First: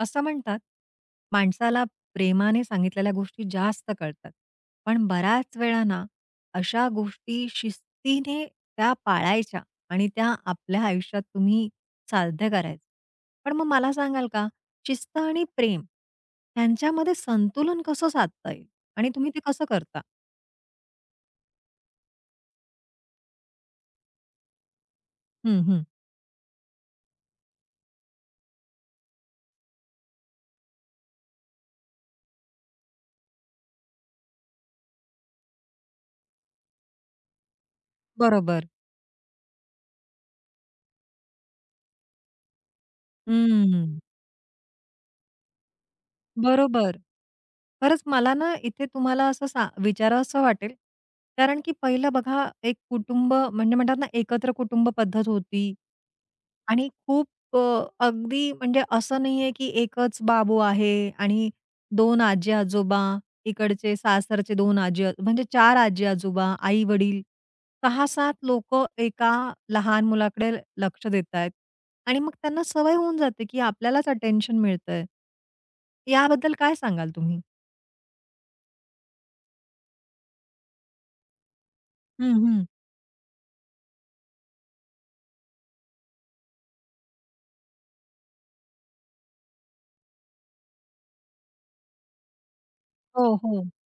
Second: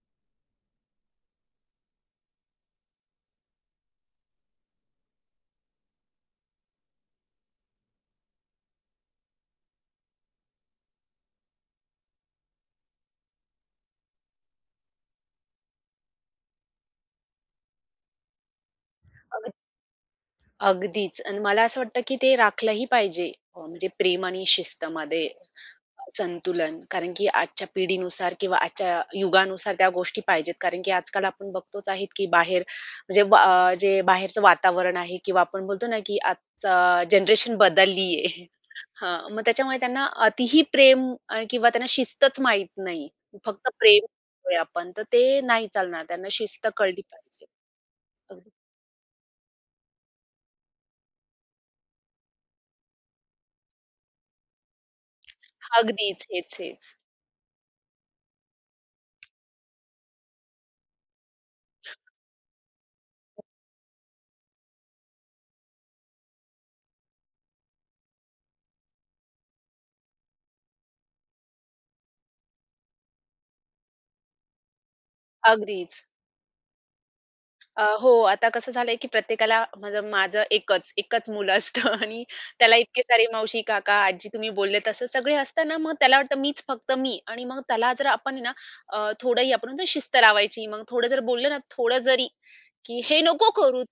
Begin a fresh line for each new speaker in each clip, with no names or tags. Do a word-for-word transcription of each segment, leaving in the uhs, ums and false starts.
असं म्हणतात, माणसाला प्रेमाने सांगितलेल्या गोष्टी जास्त कळतात. पण बऱ्याच वेळा ना, अशा गोष्टी शिस्तीने त्या पाळायच्या आणि त्या आपल्या आयुष्यात तुम्ही साध्य करायचं. पण मग मला सांगाल का, शिस्त आणि प्रेम ह्यांच्यामध्ये संतुलन कसं साधता येईल आणि तुम्ही ते
अग
कसं करता?
अगदीच आणि मला असं वाटतं, की ते राखलंही पाहिजे. अ, म्हणजे प्रेम आणि शिस्तमध्ये
हं, हं.
संतुलन. कारण की आजच्या पिढीनुसार किंवा आजच्या युगानुसार त्या गोष्टी पाहिजेत. कारण की आजकाल आपण बघतोच आहेत, की बाहेर म्हणजे वा- अ, जे बाहेरचं वातावरण आहे किंवा आपण बोलतो ना, की आजचं जनरेशन बदलली आहे.
बरोबर.
मग त्याच्यामुळे त्यांना अतिही प्रेम अ, किंवा त्यांना शिस्तच माहीत नाही. फक्त
हं.
प्रेम करतोय आपण, तर ते नाही चालणार. त्यांना शिस्त
बरोबर.
कळली पाहिजे.
खरंच मला
अगदी.
ना इथे तुम्हाला असं सा विचारावसं वाटेल, कारण की पहिलं बघा एक कुटुंब म्हणजे म्हणतात ना एकत्र कुटुंब पद्धत होती
अगदीच. हेच,
आणि
हेच.
खूप अ, अगदी म्हणजे असं नाहीये की एकच बाबू आहे आणि दोन आजी-आजोबा, इकडचे सासरचे दोन आजी आ- म्हणजे चार आजी-आजोबा, आई-वडील, सहा सात लोकं एका लहान मुलाकडे लक्ष देतायत आणि मग त्यांना सवय होऊन जाते की आपल्यालाच अटेन्शन मिळतंय.
अगदीच.
याबद्दल काय सांगाल तुम्ही?
अ, हो, आता कसं झालंय, की प्रत्येकाला माझं माझं एकच, एकच मुलं असतं आणि त्याला इतके सारे मावशी, काका, आजी तुम्ही बोलले तसं सगळे असताना मग त्याला वाटतं मीच फक्त मी आणि मग त्याला जर आपण आहे ना अ, थोडंही आपण म्हणतो शिस्त लावायची. मग थोडं जर बोललं ना, थोडं जरी, की "हे
हो,
नको
हो,
करू"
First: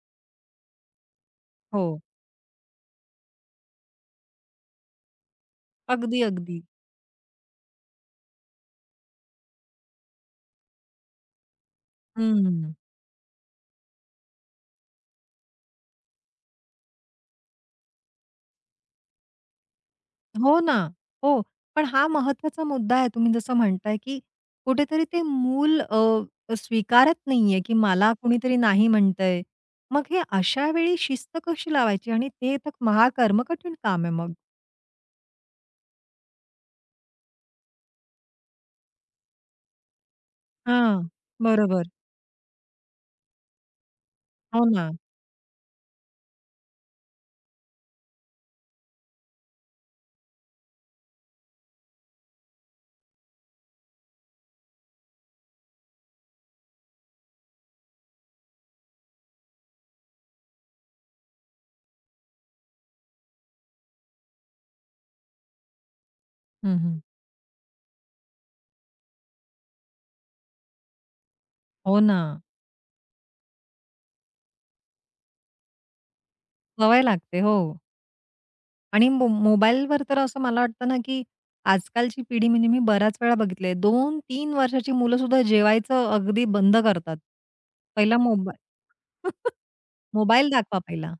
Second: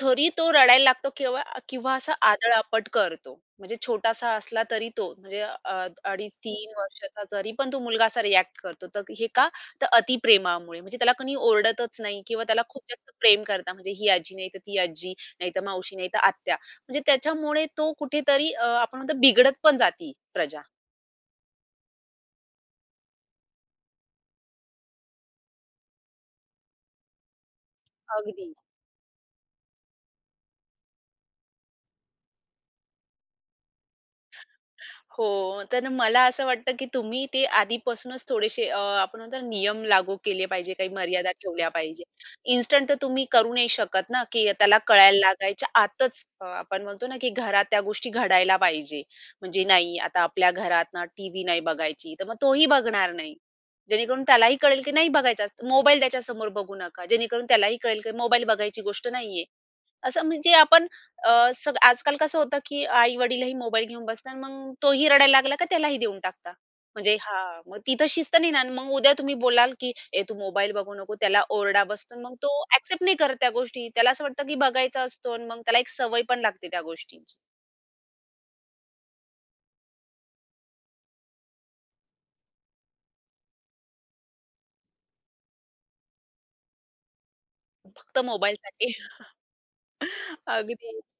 तरी तो रडायला लागतो किंवा किंवा
हो.
असा आदळआपट करतो. म्हणजे छोटासा असला तरी तो म्हणजे अ,
अगदी, अगदी.
अडीच-तीन वर्षाचा जरी पण तो मुलगा असा रिएक्ट करतो. तर हे का? तर अतिप्रेमामुळे. म्हणजे त्याला कोणी ओरडतच नाही किंवा त्याला
हं.
खूप जास्त प्रेम करता, म्हणजे ही आजी नाही तर ती आजी, नाहीतर मावशी, नाहीतर आत्या. म्हणजे त्याच्यामुळे तो कुठेतरी अ, आपण म्हणतो बिघडत पण जाती
हो
प्रजा.
ना. हो. पण हा महत्वाचा मुद्दा आहे. तुम्ही जसं म्हणताय, की कुठेतरी ते मूल अ, स्वीकारत नाहीये, की मला
अगदी.
कुणीतरी नाही म्हणतंय. मग हे अशा वेळी शिस्त कशी लावायची? आणि ते तर महाकर्म कठीण काम आहे मग.
हो. तर मला असं वाटतं, की तुम्ही ते आधीपासूनच थोडेसे अ, आपण म्हणतो ना नियम लागू केले पाहिजे, काही
हां.
मर्यादा ठेवल्या
बरोबर.
पाहिजे. इन्स्टंट तर तुम्ही करू नाही शकत ना, की
हो
त्याला
ना.
कळायला लागायच्या आतच अ, आपण म्हणतो ना, की घरात त्या गोष्टी घडायला पाहिजे. म्हणजे नाही आता आपल्या घरात ना टीव्ही नाही बघायची, तर मग तोही बघणार नाही. जेणेकरून त्यालाही कळेल, की नाही बघायचा. मोबाईल त्याच्यासमोर बघू नका. जेणेकरून त्यालाही कळेल, की मोबाईल बघायची गोष्ट नाहीये. असं म्हणजे आपण अ, सग आजकाल कसं होतं, की आई-वडीलही मोबाईल घेऊन बसतात. मग तोही रडायला लागला का त्यालाही देऊन टाकता.
हं, हं.
म्हणजे हां, मग तिथं शिस्त नाही ना. आणि मग उद्या तुम्ही बोलाल, की "ए, तू मोबाईल बघू नको." त्याला ओरडा
हो
बसतो.
ना.
आणि मग तो एक्सेप्ट नाही करत त्या गोष्टी. त्याला असं वाटतं, की बघायचा असतो आणि मग त्याला एक सवय पण लागते त्या
सवय
गोष्टींची.
लागते. हो. आणि मो मोबाईलवर तर असं मला वाटतं ना, की आजकालची पिढी म्हणजे मी बऱ्याच वेळा बघितले दोन तीन वर्षाची मुलंसुद्धा जेवायचं अगदी बंद करतात. पहिला
फक्त
मोबाईल,
मोबाईलसाठी.
मोबाईल दाखवा
अगदी.
पहिला.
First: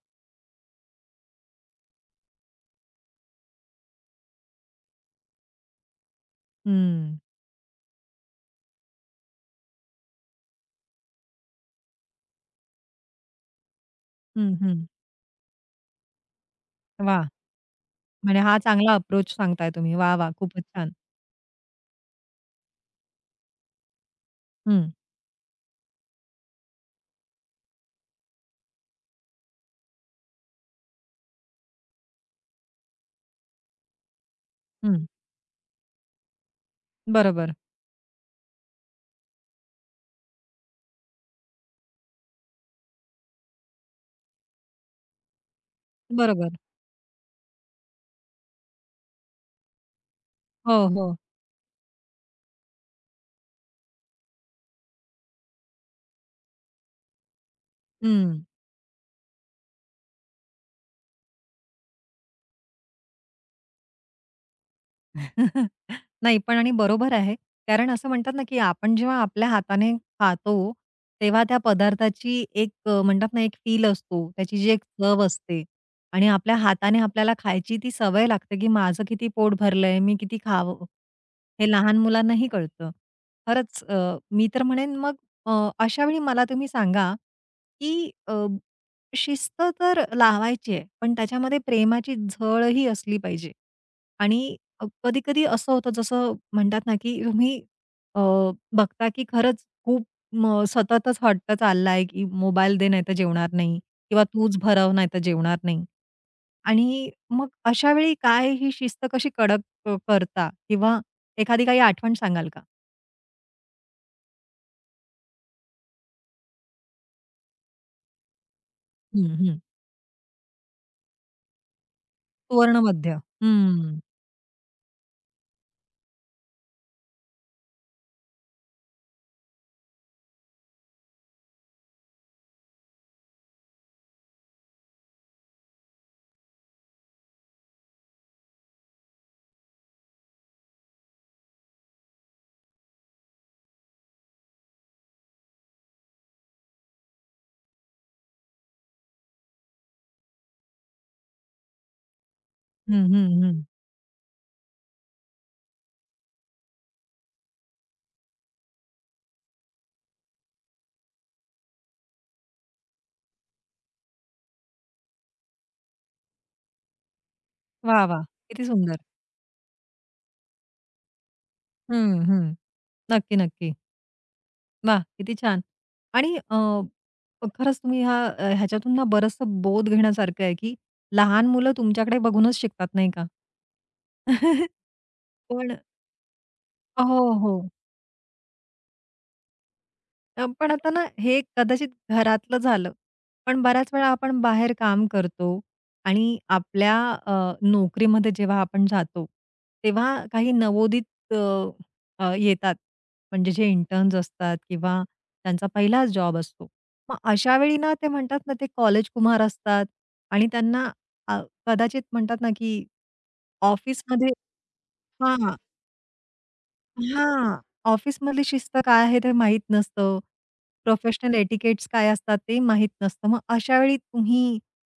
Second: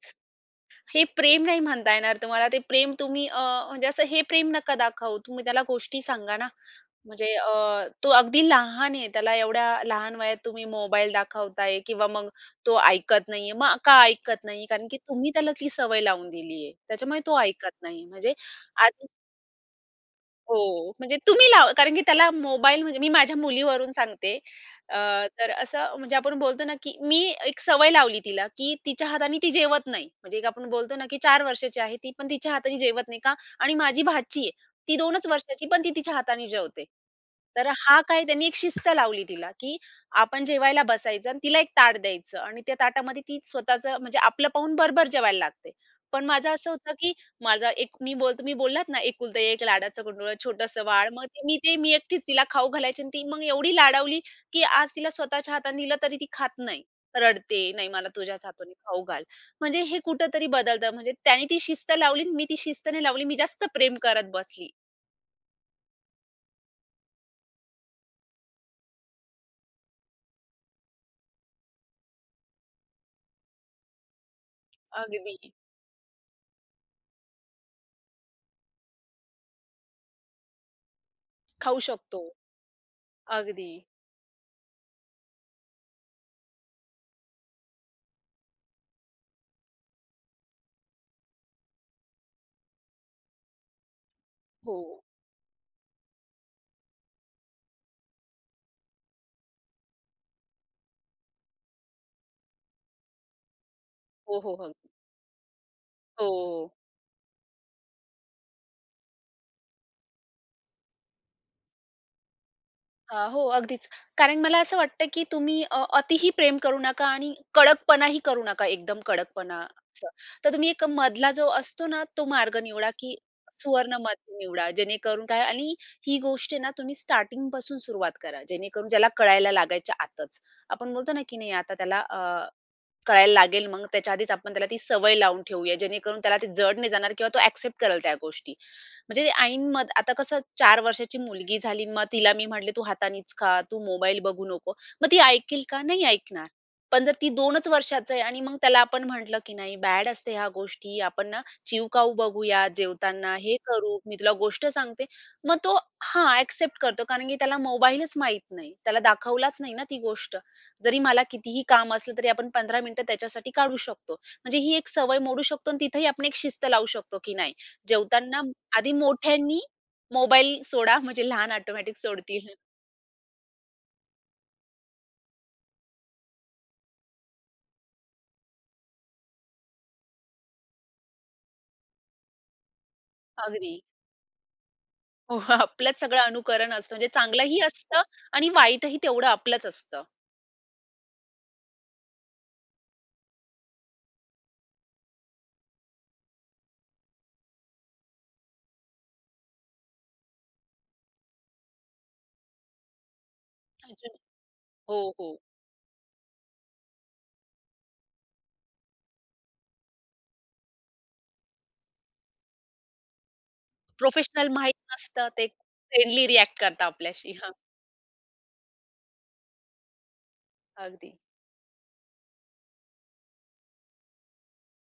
हे प्रेम नाही म्हणता येणार तुम्हाला. ते प्रेम तुम्ही अ, म्हणजे असं हे प्रेम नका दाखवू. तुम्ही त्याला गोष्टी सांगा ना.
हं.
म्हणजे अ, तो अगदी लहान आहे. त्याला एवढ्या लहान वयात तुम्ही मोबाईल दाखवताय किंवा मग तो ऐकत नाहीये. मग का ऐकत
हं,
नाही?
हं.
कारण की तुम्ही त्याला ती सवय लावून दिली आहे. त्याच्यामुळे
वाह!
तो ऐकत नाही. म्हणजे
म्हणजे हा चांगला
आज
अप्रोच सांगताय तुम्ही. वाह, वाह! खूपच छान.
हो, म्हणजे तुम्ही लाव कारण की त्याला मोबाईल म्हणजे मी माझ्या मुलीवरून सांगते.
हं,
अ, तर असं म्हणजे आपण बोलतो ना, की मी एक सवय लावली तिला, की तिच्या हाताने ती जेवत नाही. म्हणजे एक आपण बोलतो ना, की चार वर्षाची आहे ती, पण तिच्या हाताने जेवत नाही का? आणि माझी भाची आहे, ती
हं.
दोनच वर्षाची, पण ती तिच्या हाताने जेवते.
बरोबर,
तर हा काय त्यांनी एक शिस्त लावली तिला, की आपण जेवायला बसायचं आणि तिला एक ताट द्यायचं आणि त्या ताटामध्ये ती स्वतःचं म्हणजे आपलं पाहून भर जेवायला लागते. पण माझं
बरोबर.
असं होतं, की माझा एक मी बोलतो मी बोललात ना, "एकुलता एक लाडाचं कुंडूळ, छोटंसं
हो,
बाळ."
हो.
मग ते मी ते मी एकटीच तिला खाऊ घालायची आणि ती मग एवढी लाडावली, की आज तिला स्वतःच्या हाताने दिलं तरी ती खात नाही. रडते, "नाही मला
हं.
तुझ्याच हाताने खाऊ घाल." म्हणजे हे कुठेतरी बदलतं. म्हणजे त्याने ती शिस्त लावली आणि मी ती शिस्त नाही लावली. मी जास्त प्रेम करत बसली.
नाही पण आणि बरोबर आहे. कारण असं म्हणतात ना, की आपण जेव्हा आपल्या हाताने खातो, तेव्हा त्या पदार्थाची एक अ, म्हणतात ना, एक फील असतो. त्याची जी एक चव
अगदी.
असते आणि आपल्या हाताने आपल्याला खायची ती सवय लागते, की माझं किती पोट भरलंय, मी किती खावं. हे
खाऊ
लहान
शकतो.
मुलांनाही कळतं.
अगदी.
खरंच अ, मी तर म्हणेन मग अ, अशा वेळी मला तुम्ही सांगा, की अ, शिस्त तर लावायची आहे, पण त्याच्यामध्ये प्रेमाची झळही असली पाहिजे. आणि
हो.
अ, कधी-कधी असं होतं जसं म्हणतात ना, की तुम्ही अ, बघता की खरंच खूप म सततच हट्ट चाललाय, की मोबाईल दे नाहीतर जेवणार नाही किंवा
हो, हो.
तूच
हो, अगदी.
भरव नाहीतर जेवणार नाही.
हो.
आणि मग अशा वेळी काय ही शिस्त कशी कडक अ, करता किंवा एखादी काही आठवण सांगाल का?
अ, हो, अगदीच. कारण मला असं वाटतं, की तुम्ही अ, अतिही प्रेम करू नका आणि कडकपणाही करू नका, एकदम
हं,
कडकपणा
हं.
असं. तर तुम्ही एक मधला जो असतो ना, तो मार्ग निवडा, की
सुवर्णमध्य.
सुवर्ण
हं.
मध्य निवडा. जेणेकरून काय आणि ही गोष्ट आहे ना, तुम्ही स्टार्टिंगपासून सुरुवात करा. जेणेकरून त्याला कळायला लागायच्या आतच. आपण बोलतो ना, की नाही आता त्याला कळायला लागेल मग त्याच्या आधीच आपण त्याला ती सवय लावून ठेवूया, जेणेकरून त्याला ते जड नाही जाणार किंवा तो एक्सेप्ट करेल त्या गोष्टी. म्हणजे ऐन मध आता कसं चार वर्षाची मुलगी झाली, मग तिला मी म्हटले, "तू हातानेच खा, तू मोबाईल बघू नको." मग ती ऐकेल का? नाही ऐकणार. पण जर ती दोनच वर्षाचं आहे आणि मग त्याला आपण म्हटलं, की "नाही, बॅड असते ह्या गोष्टी. आपण ना चिवकाऊ बघूया
हं,
जेवताना,
हं,
हे
हं.
करू, मी तुला गोष्ट सांगते." मग तो हां, एक्सेप्ट करतो कारण की त्याला मोबाईलच माहीत नाही. त्याला दाखवलाच नाही ना ती गोष्ट. जरी मला कितीही काम असलं तरी आपण पंधरा मिनिटं त्याच्यासाठी काढू शकतो. म्हणजे ही एक सवय मोडू शकतो आणि तिथेही आपण एक शिस्त लावू शकतो, की नाही
वाह! वाह!
जेवताना
किती
आधी
सुंदर.
मोठ्यांनी मोबाईल सोडा म्हणजे लहान ऑटोमॅटिक
हं, हं.
सोडतील.
नक्की, नक्की. वाह! किती छान. आणि अ, खरंच तुम्ही ह्या अ, ह्याच्यातून ना बरचसं बोध घेण्यासारखं आहे, की लहान मुलं तुमच्याकडे बघूनच शिकतात, नाही का?
अगदी. हो,
पण
आपलंच सगळं अनुकरण असतं. म्हणजे
हो, हो.
चांगलंही असतं आणि वाईटही तेवढं आपलंच असतं.
अ, पण आता ना हे कदाचित घरातलं झालं. पण बऱ्याच वेळा आपण बाहेर काम करतो आणि आपल्या अ, नोकरीमध्ये जेव्हा आपण जातो, तेव्हा काही नवोदित अ, अ, येतात. म्हणजे जे इंटर्न्स
अजून
असतात
हो,
किंवा
हो.
त्यांचा पहिलाच जॉब असतो. मग अशा वेळी ना ते म्हणतात ना ते कॉलेज कुमार असतात आणि त्यांना अ, कदाचित म्हणतात ना की ऑफिसमध्ये
प्रोफेशनल माहीत नसतं ते
हां.
फ्रेंडली रिएक्ट करतात आपल्याशी. हां,
हां. ऑफिसमधली शिस्त काय आहे ते माहीत नसतं.
अगदी.
प्रोफेशनल एटिकेट्स काय असतात ते माहीत नसतं. मग अशा वेळी तुम्ही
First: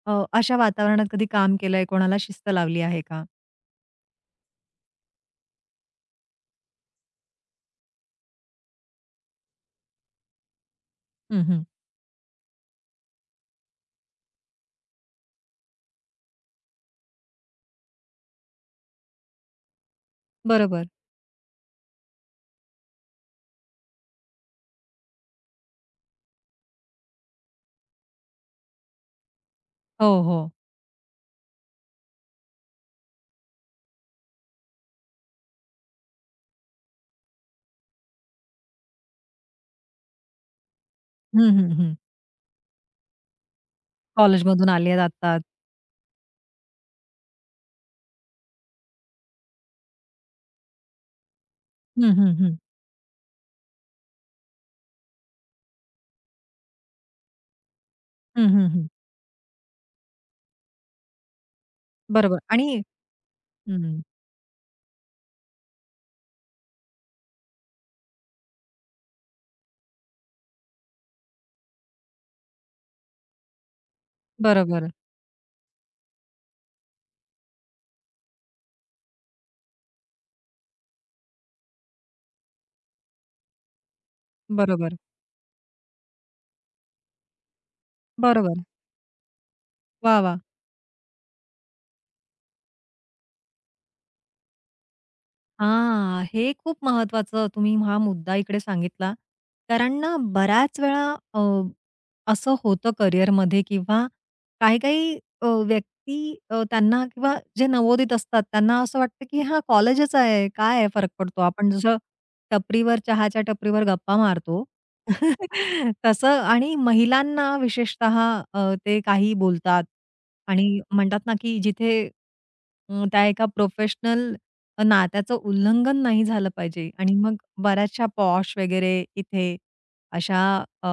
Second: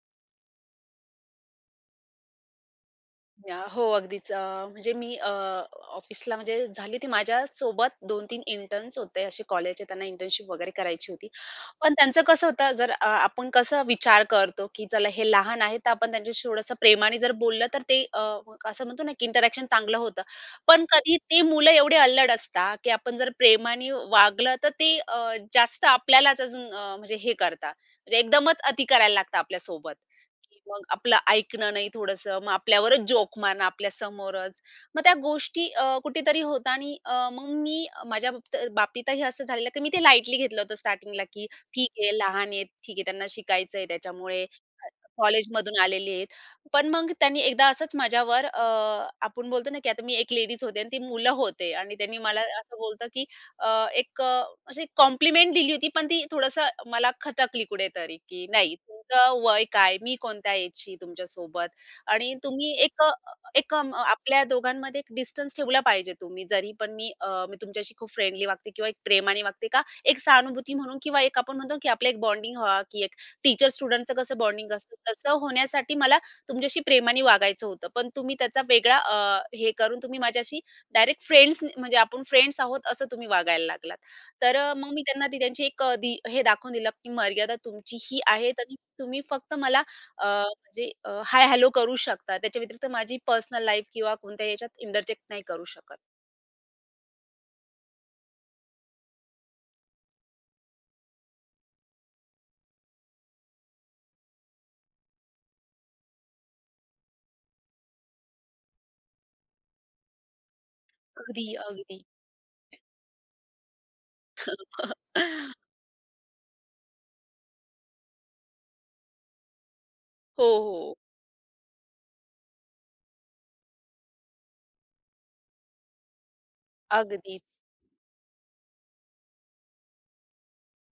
अ, अशा वातावरणात कधी काम केलंय? कोणाला शिस्त लावली आहे का?
या हो, अगदीच. अ, म्हणजे मी अ, ऑफिसला म्हणजे झाली ती माझ्यासोबत दोन ते तीन इंटर्न्स होते असे कॉलेजचे. त्यांना इंटर्नशिप वगैरे करायची होती.
हं, हं.
पण त्यांचं कसं होतं, जर अ, आपण कसं विचार करतो, की चला हे लहान आहे, तर आपण त्यांच्याशी थोडंसं प्रेमाने जर बोललं, तर ते अ, असं म्हणतो ना, की इंटरॅक्शन चांगलं होतं. पण
बरोबर.
कधी ती मुलं एवढी अल्लड असतात, की आपण जर प्रेमाने वागलं, तर ते अ, जास्त आपल्यालाच अजून अ, म्हणजे हे करतात. म्हणजे एकदमच अति करायला लागतं आपल्यासोबत.
हो, हो.
की मग आपलं ऐकणं नाही थोडंसं, मग आपल्यावरच जोक मारणं आपल्यासमोरच. मग त्या गोष्टी अ, कुठेतरी होतात आणि अ, मग मी माझ्या बाबत बाबतीतही असं झालेलं, की मी ते लाईटली घेतलं होतं स्टार्टिंगला, की
हं, हं,
ठीक
हं.
आहे लहान आहेत, ठीक आहे त्यांना शिकायचं त्याच्यामुळे
कॉलेजमधून आलेत आत्ताच.
कॉलेजमधून आलेले आहेत. पण मग त्यांनी एकदा असंच माझ्यावर अ, आपण बोलतो ना, की आता मी एक लेडीज होते आणि ती मुलं होते आणि
हं,
त्यांनी
हं,
मला
हं.
असं बोलतं, की अ, एक अशी कॉम्प्लिमेंट दिली होती, पण ती थोडंसं मला खटकली कुठेतरी, की
हं, हं,
नाही
हं.
तुमचं वय काय? मी कोणत्या एजची तुमच्यासोबत? आणि
बरोबर आणि
तुम्ही एक अ, एक अ,
हं.
आपल्या दोघांमध्ये एक डिस्टन्स ठेवला पाहिजे तुम्ही. जरी पण मी अ, मी तुमच्याशी खूप फ्रेंडली वागते किंवा एक प्रेमाने वागते का एक सहानुभूती म्हणून किंवा एक आपण म्हणतो, की आपलं एक बॉन्डिंग व्हावा, की एक टीचर-स्टुडंटचं कसं बॉन्डिंग
बरोबर,
असतं, तसं होण्यासाठी मला तुमच्याशी प्रेमाने वागायचं होतं. पण तुम्ही त्याचा वेगळा अ, हे करून तुम्ही माझ्याशी डायरेक्ट फ्रेंड्स म्हणजे आपण फ्रेंड्स आहोत असं तुम्ही वागायला लागलात. तर अ, मग
बरोबर,
मी त्यांना ती त्यांची एक अ, दी हे दाखवून दिलं, की मर्यादा तुमची ही आहे
बरोबर.
आणि तुम्ही फक्त मला
वाह!
अ,
वाह!
म्हणजे अ, हाय हॅलो करू शकता. त्याच्या व्यतिरिक्त माझी पर्सनल लाईफ किंवा कोणत्याही ह्याच्यात इंटरजेक्ट नाही करू शकत.
हां, हे खूप महत्वाचं तुम्ही हा मुद्दा इकडे सांगितला. कारण ना बऱ्याच वेळा अ, असं होतं करिअरमध्ये किंवा काही-काही अ, व्यक्ती अ, त्यांना किंवा जे नवोदित असतात त्यांना असं वाटतं की हा कॉलेजच आहे, काय आहे फरक पडतो.
अगदी,
आपण जसं
अगदी.
टपरीवर चहाच्या टपरीवर गप्पा मारतो. तसं आणि महिलांना विशेषतः अ, ते काही बोलतात
हो,
आणि
हो.
म्हणतात ना की जिथे अ, त्या एका प्रोफेशनल नात्याचं उल्लंघन नाही झालं पाहिजे आणि मग
अगदीच.
बऱ्याचशा पॉश वगैरे इथे अशा अ,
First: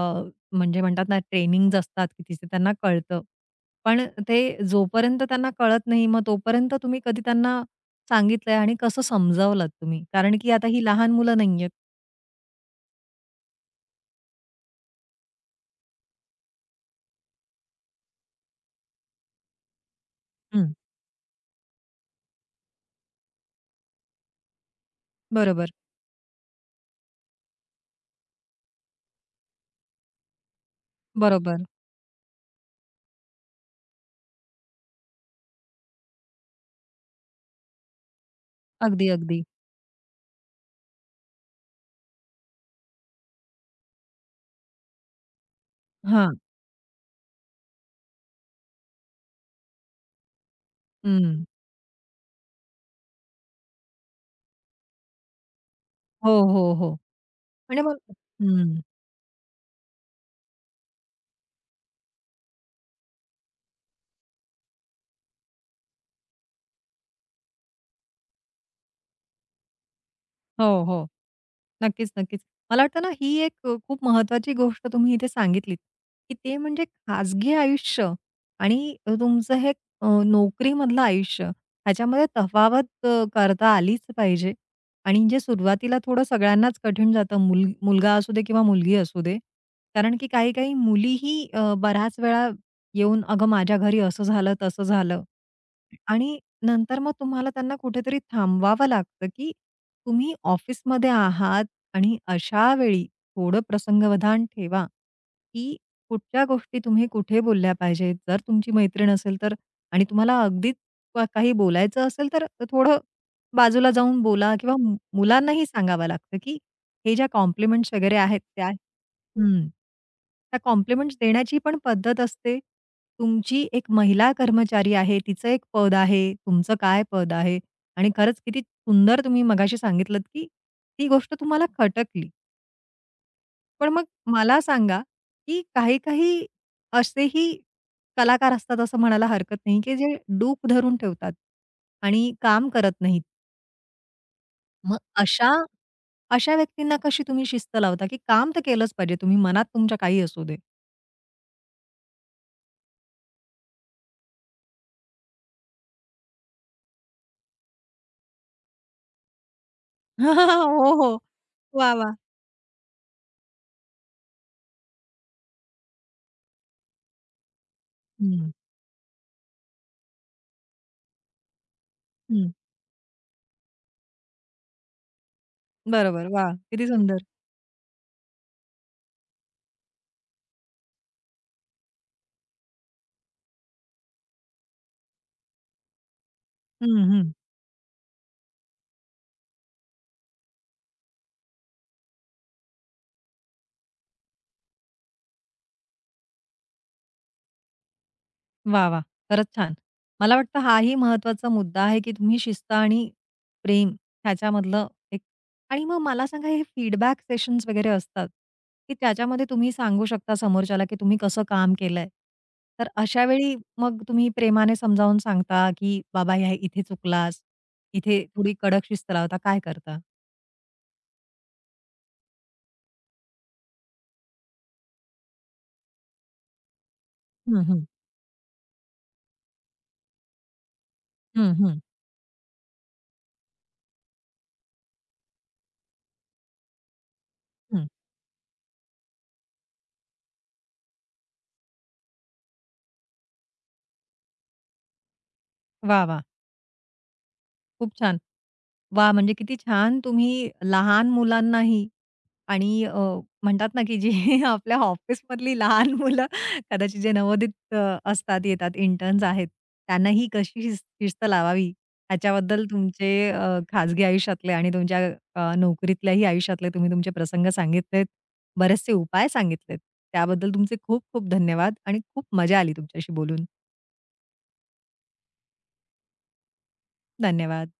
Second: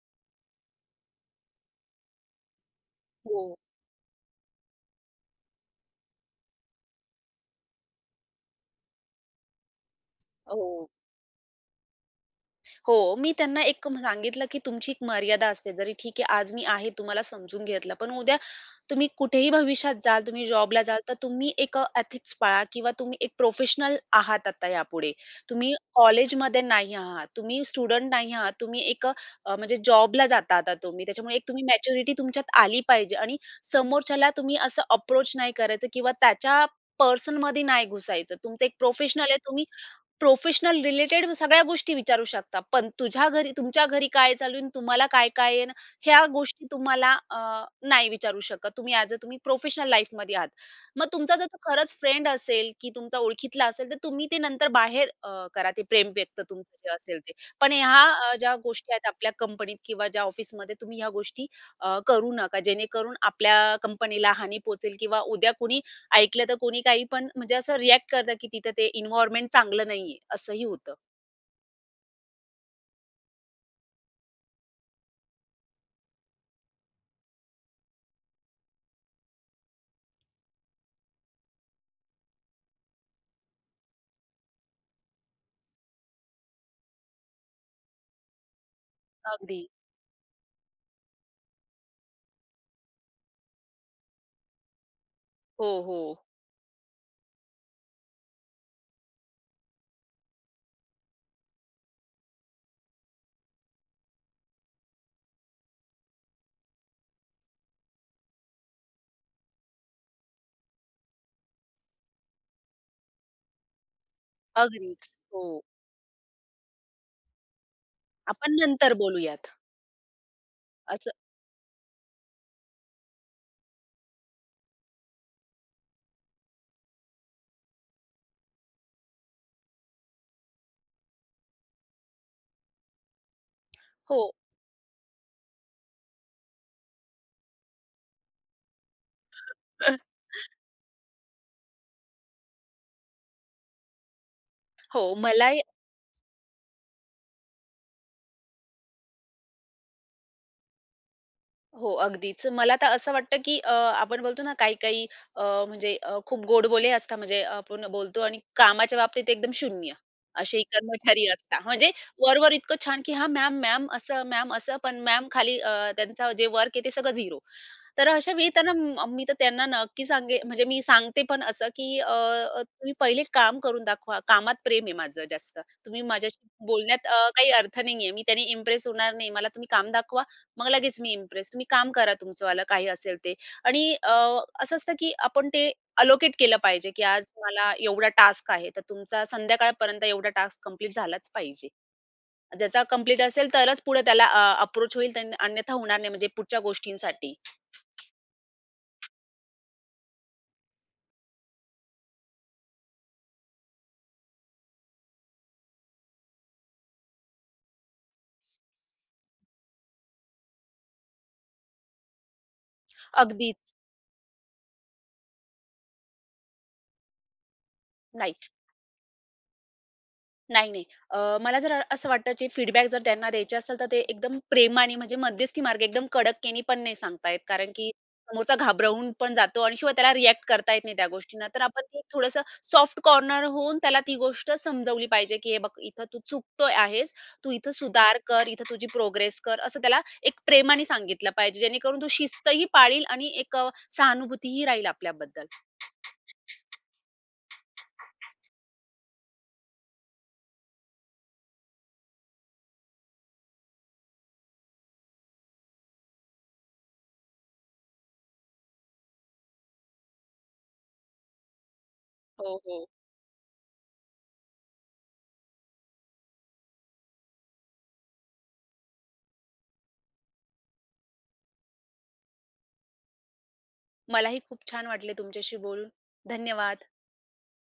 म्हणजे म्हणतात ना ट्रेनिंग्ज असतात की तिथे त्यांना कळतं.
हो,
पण ते जोपर्यंत त्यांना कळत नाही मग तोपर्यंत तुम्ही कधी त्यांना सांगितलंय आणि कसं समजावलात तुम्ही? कारण की आता ही
हो.
लहान मुलं नाहीयेत.
हो, मी त्यांना एक म- सांगितलं, की तुमची एक मर्यादा असते. जरी ठीक आहे, आज मी आहे, तुम्हाला समजून घेतलं. पण उद्या तुम्ही कुठेही भविष्यात जाल, तुम्ही
हं.
जॉबला जाल, तर तुम्ही एक अ, एथिक्स पाळा किंवा तुम्ही एक प्रोफेशनल आहात आता यापुढे.
बरोबर,
तुम्ही कॉलेजमध्ये नाही आहात, तुम्ही स्टुडंट नाही आहात, तुम्ही एक अ, म्हणजे जॉबला जाता आता तुम्ही. त्याच्यामुळे एक तुम्ही
बरोबर.
मॅच्युरिटी तुमच्यात आली पाहिजे आणि समोरच्याला तुम्ही असं अप्रोच नाही करायचं किंवा त्याच्या पर्सनमध्ये नाही घुसायचं. तुमचं एक
अगदी,
प्रोफेशनल आहे,
अगदी.
तुम्ही प्रोफेशनल रिलेटेड सगळ्या गोष्टी विचारू शकता. पण तुझ्या घरी तुमच्या घरी काय चालू आहे आणि तुम्हाला काय-काय आहे ना, ह्या
हां.
गोष्टी तुम्हाला अ, नाही विचारू शकत. तुम्ही ॲज अ तुम्ही प्रोफेशनल लाईफमध्ये आहात. मग तुमचा
हं.
जर तो खरंच फ्रेंड असेल, की तुमचा ओळखीतला असेल, तर तुम्ही ते नंतर बाहेर अ, करा ते प्रेम
हो,
व्यक्त
हो,
तुमचं
हो.
जे असेल ते. पण
म्हणजे मग
ह्या अ, ज्या
हं.
गोष्टी आहेत आपल्या कंपनीत किंवा ज्या ऑफिसमध्ये तुम्ही ह्या गोष्टी अ, करू नका. जेणेकरून आपल्या कंपनीला हानी पोहोचेल किंवा उद्या कुणी ऐकलं तर कोणी काही पण म्हणजे असं रिएक्ट करतं, की तिथं ते एन्व्हायर्नमेंट चांगलं नाहीये, असंही
हो,
होतं.
हो. नक्कीच, नक्कीच. मला वाटतं ना, ही एक अ, खूप महत्त्वाची गोष्ट तुम्ही इथे सांगितलीत, की ते म्हणजे खाजगी आयुष्य आणि अ, तुमचं हे अ, नोकरीमधलं आयुष्य, ह्याच्यामध्ये तफावत अ, करता आलीच पाहिजे. आणि जे सुरुवातीला थोडं सगळ्यांनाच कठीण जातं, मुल मुलगा असू दे किंवा मुलगी असू दे.
अगदी.
कारण की काही-काही मुलीही अ, बऱ्याच वेळा येऊन, "अगं, माझ्या घरी असं झालं, तसं झालं."
हो, हो.
आणि नंतर मग तुम्हाला त्यांना कुठेतरी थांबवावं लागतं, की तुम्ही ऑफिसमध्ये आहात आणि अशा वेळी थोडं प्रसंगावधान ठेवा, की कुठच्या गोष्टी तुम्ही कुठे बोलल्या पाहिजेत. जर तुमची मैत्रीण असेल तर आणि तुम्हाला अगदीच क काही बोलायचं असेल तर थोडं बाजूला जाऊन बोला किंवा मु
अगदीच. हो.
मुलांनाही सांगावं लागतं, की हे ज्या कॉम्प्लिमेंट्स वगैरे आहेत
आपण
त्या
नंतर बोलूयात.
त्या
असं
कॉम्प्लिमेंट्स देण्याची पण पद्धत असते. तुमची एक महिला कर्मचारी आहे, तिचं एक पद आहे, तुमचं काय पद आहे आणि खरंच किती सुंदर तुम्ही मगाशी सांगितलत, की ती गोष्ट तुम्हाला खटकली. पण मग
हो.
मला सांगा, की काही-काही असेही कलाकार असतात असं म्हणायला हरकत नाही, की जे डूब धरून ठेवतात आणि काम करत नाहीत. मग
हो,
अशा
मलाही
अशा व्यक्तींना कशी तुम्ही शिस्त लावता, की काम तर केलंच पाहिजे तुम्ही मनात तुमच्या काही असू दे?
हो, अगदीच. मला तर असं वाटतं, की अ, आपण बोलतो ना काही-काही अ, म्हणजे अ, खूप गोडबोले असतात म्हणजे आपण बोलतो आणि कामाच्या बाबतीत एकदम शून्य. असेही
हो, हो.
कर्मचारी असतात. म्हणजे
वाह! वाह!
वरवर इतकं छान, की "हां, मॅम, मॅम," असं, "मॅम" असं, पण मॅम खाली अ, त्यांचं जे वर्क आहे ते सगळं झिरो. तर अशा वेळी
हं,
त्यांना म मी तर त्यांना नक्की सांगे म्हणजे मी सांगते पण असं, की अ,
हं.
अ, तुम्ही पहिले काम करून दाखवा. कामात प्रेम आहे माझं जास्त. तुम्ही
बरोबर.
माझ्याशी
वाह! किती
बोलण्यात
सुंदर.
अ, काही अर्थ नाहीये. मी त्याने इम्प्रेस होणार नाही. मला तुम्ही काम दाखवा, मग लगेच मी इम्प्रेस. तुम्ही काम करा तुमचंवालं काही असेल ते. आणि अ, असं असतं, की आपण ते अलोकेट केलं
हं,
पाहिजे, की आज
हं.
मला एवढा टास्क आहे, तर तुमचा संध्याकाळपर्यंत एवढा टास्क कंप्लीट झालाच पाहिजे. ज्याचा कंप्लीट असेल तरच पुढे त्याला अप्रोच होईल, त्यान अन्यथा होणार नाही म्हणजे पुढच्या गोष्टींसाठी.
वाह, वाह! खरंच छान. मला वाटतं हाही महत्वाचा मुद्दा आहे, की तुम्ही शिस्त आणि प्रेम ह्याच्यामधलं एक आणि मग मला सांगा हे फीडबॅक सेशन्स वगैरे असतात, की त्याच्यामध्ये तुम्ही सांगू शकता समोरच्याला, की तुम्ही कसं काम केलंय. तर अशा
अगदी
वेळी मग तुम्ही प्रेमाने समजावून सांगता, की "बाबा हे इथे चुकलास, इथे
नाही,
थोडी कडक शिस्त लावता." काय करता?
नाही, नाही. अ, मला जर असं वाटतं जे फीडबॅक जर त्यांना द्यायचे असेल तर ते एकदम प्रेमाने म्हणजे मध्यस्थी मार्ग एकदम कडककेनी पण नाही सांगता येत.
हं,
कारण
हं.
की समोरचा घाबरवून पण जातो आणि शिवाय त्याला रिएक्ट करता येत नाही त्या गोष्टींना.
हं,
तर
हं.
आपण ते थोडंसं सॉफ्ट कॉर्नर होऊन त्याला ती गोष्ट समजवली पाहिजे, की "हे बघ इथं तू चुकतोय आहेस. तू इथं
हं.
सुधार कर, इथं तुझी प्रोग्रेस कर." असं त्याला एक प्रेमाने सांगितलं पाहिजे, जेणेकरून तो शिस्तही पाळील आणि एक अ, सहानुभूतीही राहील आपल्याबद्दल.
वाह, वाह! खूप छान. वा, म्हणजे किती छान तुम्ही लहान मुलांनाही आणि अ, म्हणतात ना, की जी आपल्या ऑफिसमधली लहान मुलं कदाचित जे नवोदित अ, असतात, येतात, इंटर्न्स आहेत, त्यांनाही कशी शिस शिस्त लावावी
हो,
ह्याच्याबद्दल
हो.
तुमचे अ, खाजगी आयुष्यातले आणि तुमच्या अ, नोकरीतल्याही आयुष्यातले तुम्ही तुमचे प्रसंग सांगितलेत. बरेचसे उपाय सांगितलेत. त्याबद्दल तुमचे खूप खूप धन्यवाद आणि खूप मजा आली तुमच्याशी बोलून.
मलाही खूप छान वाटले तुमच्याशी बोलून. धन्यवाद.
धन्यवाद.